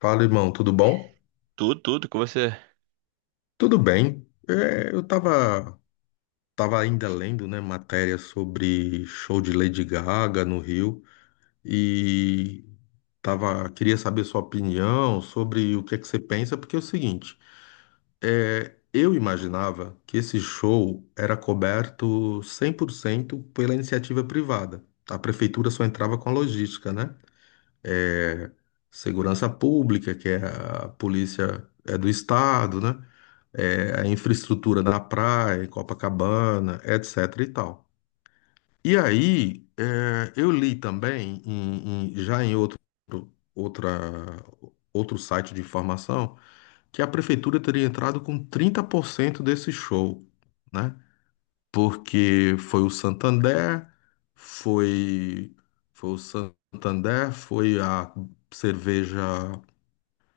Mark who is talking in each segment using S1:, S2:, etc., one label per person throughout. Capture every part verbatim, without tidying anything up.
S1: Fala, irmão, tudo bom?
S2: Tudo, tudo que você.
S1: Tudo bem. É, eu tava, tava ainda lendo, né, matéria sobre show de Lady Gaga no Rio e tava, queria saber sua opinião sobre o que é que você pensa, porque é o seguinte, é, eu imaginava que esse show era coberto cem por cento pela iniciativa privada. A prefeitura só entrava com a logística, né? É, segurança pública, que é a polícia é do estado, né? É, a infraestrutura da praia, Copacabana, et cetera e tal. E aí, é, eu li também, em- em- já em outro, outra, outro site de informação, que a prefeitura teria entrado com trinta por cento desse show, né? Porque foi o Santander, foi, foi o Santander, foi a cerveja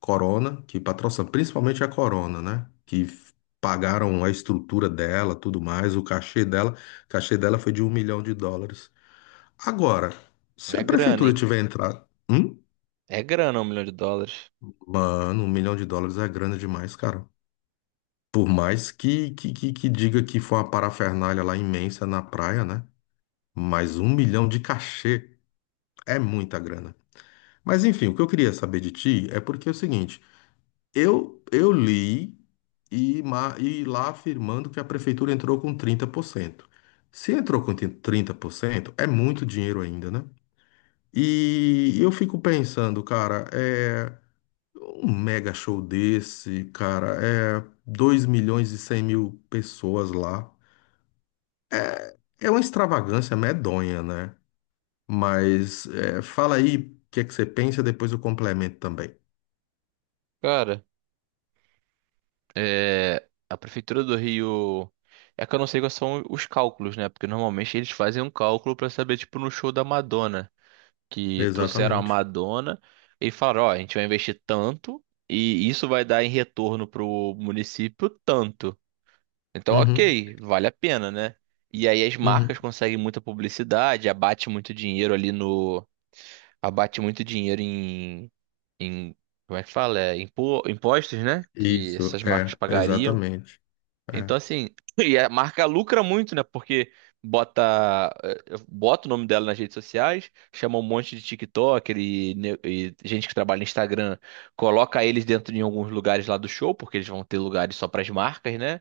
S1: Corona, que patrocina principalmente a Corona, né? Que f- pagaram a estrutura dela, tudo mais, o cachê dela. O cachê dela foi de um milhão de dólares. Agora, se
S2: É
S1: a
S2: grana,
S1: prefeitura
S2: hein?
S1: tiver entrado. Hum?
S2: É grana, um milhão de dólares.
S1: Mano, um milhão de dólares é grana demais, cara. Por mais que, que, que, que diga que foi uma parafernália lá imensa na praia, né? Mas um milhão de cachê é muita grana. Mas enfim, o que eu queria saber de ti é porque é o seguinte. Eu, eu li e, ma- e lá afirmando que a prefeitura entrou com trinta por cento. Se entrou com trinta por cento, é muito dinheiro ainda, né? E eu fico pensando, cara, é um mega show desse, cara, é dois milhões e cem mil pessoas lá. É uma extravagância medonha, né? Mas é, fala aí o que é que você pensa, depois eu complemento também.
S2: Cara, é. A Prefeitura do Rio. É que eu não sei quais são os cálculos, né? Porque normalmente eles fazem um cálculo pra saber, tipo, no show da Madonna. Que trouxeram a
S1: Exatamente.
S2: Madonna e falaram: ó, a gente vai investir tanto e isso vai dar em retorno pro município tanto. Então,
S1: Uhum,
S2: ok, vale a pena, né? E aí as marcas
S1: uhum.
S2: conseguem muita publicidade, abate muito dinheiro ali no. Abate muito dinheiro em. em como é que fala? É, impo- impostos, né? Que
S1: Isso,
S2: essas marcas
S1: é,
S2: pagariam.
S1: exatamente. É.
S2: Então, assim, e a marca lucra muito, né? Porque bota, eh, bota o nome dela nas redes sociais, chama um monte de TikTok e, ne- e gente que trabalha no Instagram, coloca eles dentro de alguns lugares lá do show, porque eles vão ter lugares só para as marcas, né?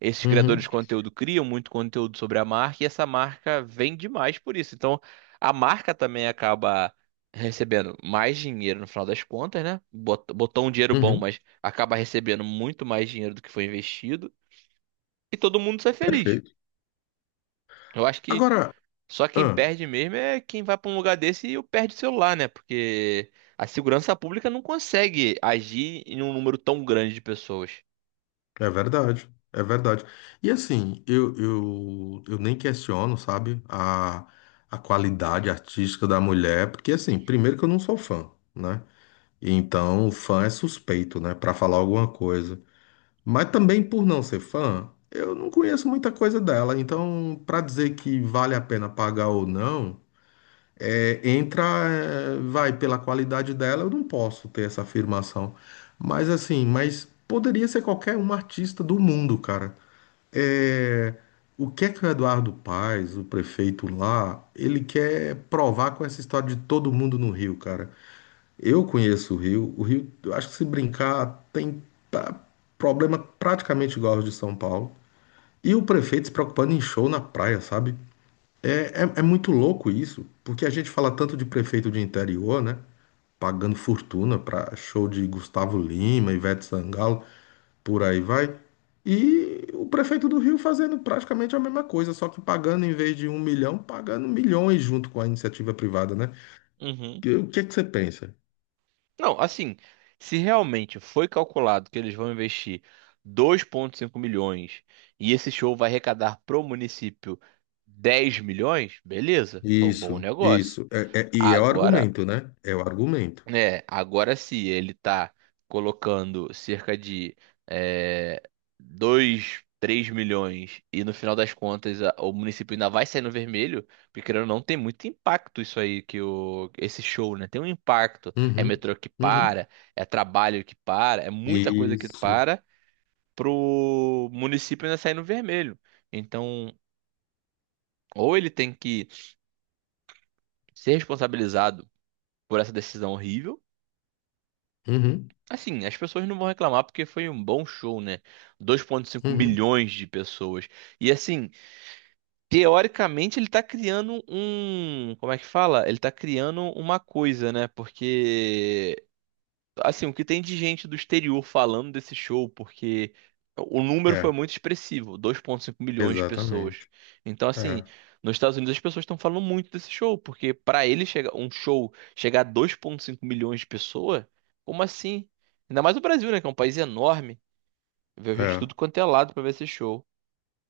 S2: Esses criadores de
S1: Uhum,
S2: conteúdo criam muito conteúdo sobre a marca e essa marca vende mais por isso. Então, a marca também acaba recebendo mais dinheiro no final das contas, né? Bot- Botou um dinheiro bom,
S1: uhum,
S2: mas acaba recebendo muito mais dinheiro do que foi investido e todo mundo sai feliz.
S1: perfeito.
S2: Eu acho que
S1: Agora,
S2: só quem
S1: ah,
S2: perde mesmo é quem vai para um lugar desse e perde o celular, né? Porque a segurança pública não consegue agir em um número tão grande de pessoas.
S1: é verdade, é verdade. E assim, eu, eu, eu nem questiono, sabe, a, a qualidade artística da mulher, porque assim, primeiro que eu não sou fã, né? Então, fã é suspeito, né, pra falar alguma coisa. Mas também por não ser fã, eu não conheço muita coisa dela. Então, pra dizer que vale a pena pagar ou não. É, entra, é, vai, pela qualidade dela, eu não posso ter essa afirmação. Mas assim, mas poderia ser qualquer um artista do mundo, cara. É, o que é que o Eduardo Paes, o prefeito lá, ele quer provar com essa história de todo mundo no Rio, cara? Eu conheço o Rio, o Rio, eu acho que se brincar, tem pa- problema praticamente igual aos de São Paulo. E o prefeito se preocupando em show na praia, sabe? É, é, é muito louco isso, porque a gente fala tanto de prefeito de interior, né? Pagando fortuna para show de Gustavo Lima, Ivete Sangalo, por aí vai. E o prefeito do Rio fazendo praticamente a mesma coisa, só que pagando em vez de um milhão, pagando milhões junto com a iniciativa privada, né?
S2: Uhum.
S1: E o que é que você pensa?
S2: Não, assim, se realmente foi calculado que eles vão investir dois vírgula cinco milhões e esse show vai arrecadar pro município dez milhões, beleza, foi um bom
S1: Isso,
S2: negócio.
S1: isso. É- é- e é o
S2: Agora
S1: argumento, né? É o argumento.
S2: é, agora se ele tá colocando cerca de é, dois, três milhões e no final das contas a- o município ainda vai sair no vermelho, porque querendo ou não tem muito impacto isso aí que o, esse show, né? Tem um impacto. É
S1: Uhum,
S2: metrô que
S1: uhum.
S2: para, é trabalho que para, é muita coisa que
S1: Isso.
S2: para pro município ainda sair no vermelho. Então, ou ele tem que ser responsabilizado por essa decisão horrível
S1: Uhum,
S2: Assim, as pessoas não vão reclamar porque foi um bom show, né? dois vírgula cinco
S1: uhum.
S2: milhões de pessoas. E assim, teoricamente ele tá criando um. Como é que fala? Ele tá criando uma coisa, né? Porque assim, o que tem de gente do exterior falando desse show, porque o número foi
S1: É,
S2: muito expressivo, dois vírgula cinco milhões de pessoas.
S1: exatamente.
S2: Então, assim,
S1: É,
S2: nos Estados Unidos as pessoas estão falando muito desse show, porque para ele chegar um show chegar a dois vírgula cinco milhões de pessoas, como assim? Ainda mais o Brasil, né, que é um país enorme, veio gente de
S1: é.
S2: tudo quanto é lado para ver esse show.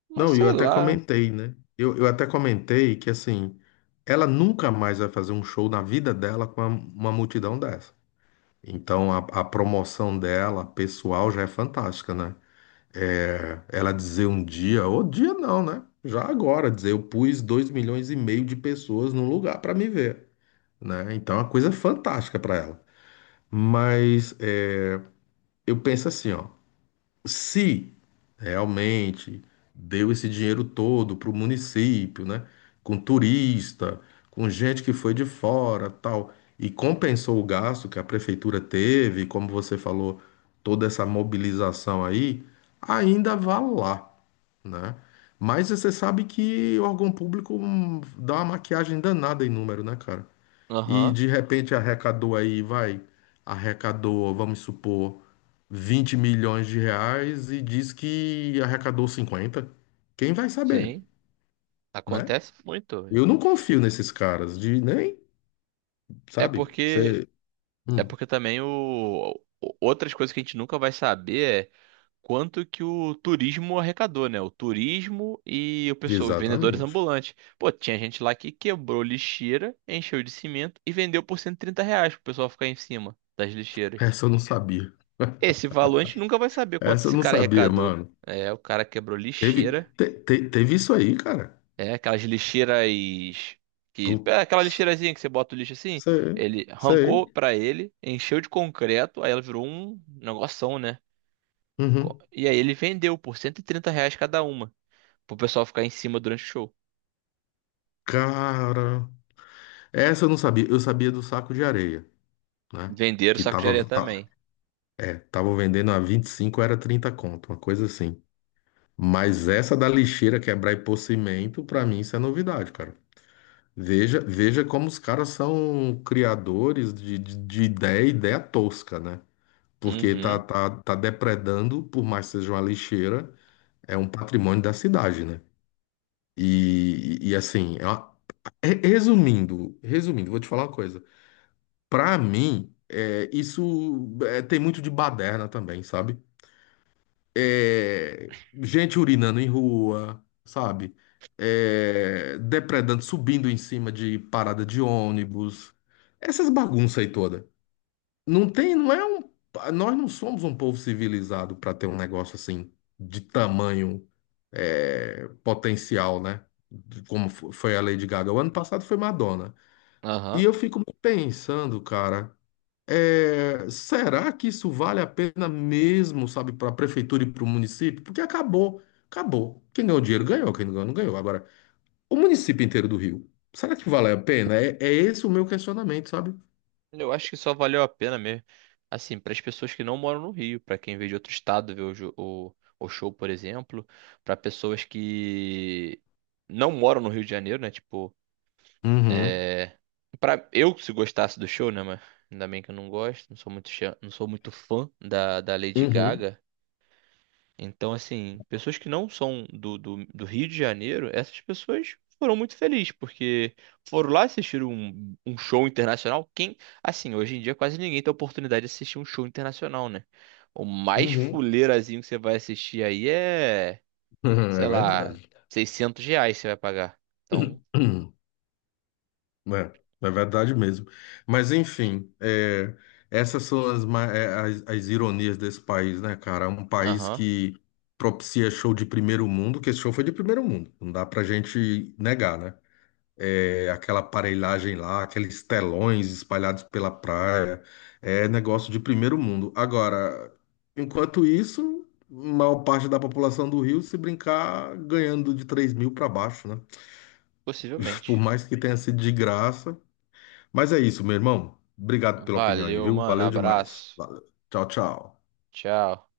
S2: Mas
S1: Não, eu
S2: sei
S1: até
S2: lá.
S1: comentei, né? Eu, eu até comentei que, assim, ela nunca mais vai fazer um show na vida dela com uma, uma multidão dessa. Então, a, a promoção dela, pessoal, já é fantástica, né? É, ela dizer um dia, ou dia não, né? Já agora, dizer, eu pus dois milhões e meio de pessoas num lugar para me ver, né? Então, é uma coisa fantástica para ela. Mas é, eu penso assim, ó, se realmente deu esse dinheiro todo para o município, né? Com turista, com gente que foi de fora, tal, e compensou o gasto que a prefeitura teve, como você falou, toda essa mobilização aí, ainda vá lá, né? Mas você sabe que o órgão público hum, dá uma maquiagem danada em número, né, cara? E
S2: Aham,
S1: de repente arrecadou aí, vai, arrecadou, vamos supor, vinte milhões de reais e diz que arrecadou cinquenta. Quem vai saber,
S2: sim,
S1: né?
S2: acontece muito, velho.
S1: Eu não confio nesses caras de nem,
S2: É
S1: sabe?
S2: porque
S1: Você.
S2: é
S1: Hum,
S2: porque também o o- outras coisas que a gente nunca vai saber quanto que o turismo arrecadou, né? O turismo e o pessoal, os vendedores
S1: exatamente.
S2: ambulantes. Pô, tinha gente lá que quebrou lixeira, encheu de cimento e vendeu por cento e trinta reais pro pessoal ficar em cima das lixeiras.
S1: Essa eu não sabia.
S2: Esse valor a gente nunca vai saber quanto
S1: Essa eu
S2: esse
S1: não
S2: cara
S1: sabia,
S2: arrecadou.
S1: mano.
S2: É, o cara quebrou
S1: Teve,
S2: lixeira.
S1: te- te- teve isso aí, cara.
S2: É, aquelas lixeiras que... É aquela
S1: Putz,
S2: lixeirazinha que você bota o lixo assim.
S1: sei,
S2: Ele arrancou
S1: sei.
S2: pra ele, encheu de concreto, aí ela virou um negoção, né? Co-
S1: Uhum.
S2: E aí ele vendeu por cento e trinta reais cada uma pro pessoal ficar em cima durante o show.
S1: Cara, essa eu não sabia. Eu sabia do saco de areia, né?
S2: Venderam
S1: Que
S2: saco de areia
S1: tava, tá-
S2: também.
S1: é, tava vendendo a vinte e cinco, era trinta conto, uma coisa assim. Mas essa da lixeira quebrar e pôr cimento, pra mim isso é novidade, cara. Veja, veja como os caras são criadores de, de, de ideia, ideia tosca, né? Porque tá,
S2: Uhum,
S1: tá, tá depredando, por mais que seja uma lixeira, é um patrimônio da cidade, né? E, e assim, é uma- re- resumindo, resumindo, vou te falar uma coisa. Pra mim, é, isso é, tem muito de baderna também, sabe? É, gente urinando em rua, sabe? É, depredando, subindo em cima de parada de ônibus, essas bagunças aí toda. Não tem, não é um, nós não somos um povo civilizado para ter um negócio assim de tamanho, é, potencial, né? De como fo- foi a Lady Gaga. O ano passado foi Madonna. E
S2: aham.
S1: eu fico pensando, cara. É, será que isso vale a pena mesmo, sabe, para a prefeitura e para o município? Porque acabou, acabou. Quem ganhou dinheiro ganhou, quem não ganhou não ganhou. Agora, o município inteiro do Rio, será que vale a pena? É, é esse o meu questionamento, sabe?
S2: Eu acho que só valeu a pena mesmo. Assim, para as pessoas que não moram no Rio, para quem veio de outro estado ver o, jo- o, o show, por exemplo, para pessoas que não moram no Rio de Janeiro, né? Tipo,
S1: Uhum,
S2: para eu se gostasse do show, né? Mas ainda bem que eu não gosto, não sou muito, chã- não sou muito fã da, da Lady
S1: uhum,
S2: Gaga. Então, assim, pessoas que não são do, do, do Rio de Janeiro, essas pessoas foram muito felizes, porque foram lá assistir um, um show internacional. Quem, assim, hoje em dia quase ninguém tem a oportunidade de assistir um show internacional, né? O mais
S1: uhum.
S2: fuleirazinho que você vai assistir aí é,
S1: É
S2: sei lá,
S1: verdade.
S2: seiscentos reais você vai pagar. Então,
S1: É, é verdade mesmo. Mas enfim, é, essas são as, ma- é, as, as ironias desse país, né, cara? Um país
S2: aham,
S1: que propicia show de primeiro mundo, que esse show foi de primeiro mundo, não dá pra gente negar, né? É, aquela aparelhagem lá, aqueles telões espalhados pela praia, é negócio de primeiro mundo. Agora, enquanto isso, maior parte da população do Rio, se brincar, ganhando de três mil para baixo, né? Por
S2: possivelmente.
S1: mais que tenha sido de graça. Mas é isso, meu irmão. Obrigado pela opinião aí,
S2: Valeu,
S1: viu?
S2: mano,
S1: Valeu demais.
S2: abraço.
S1: Valeu. Tchau, tchau.
S2: Tchau.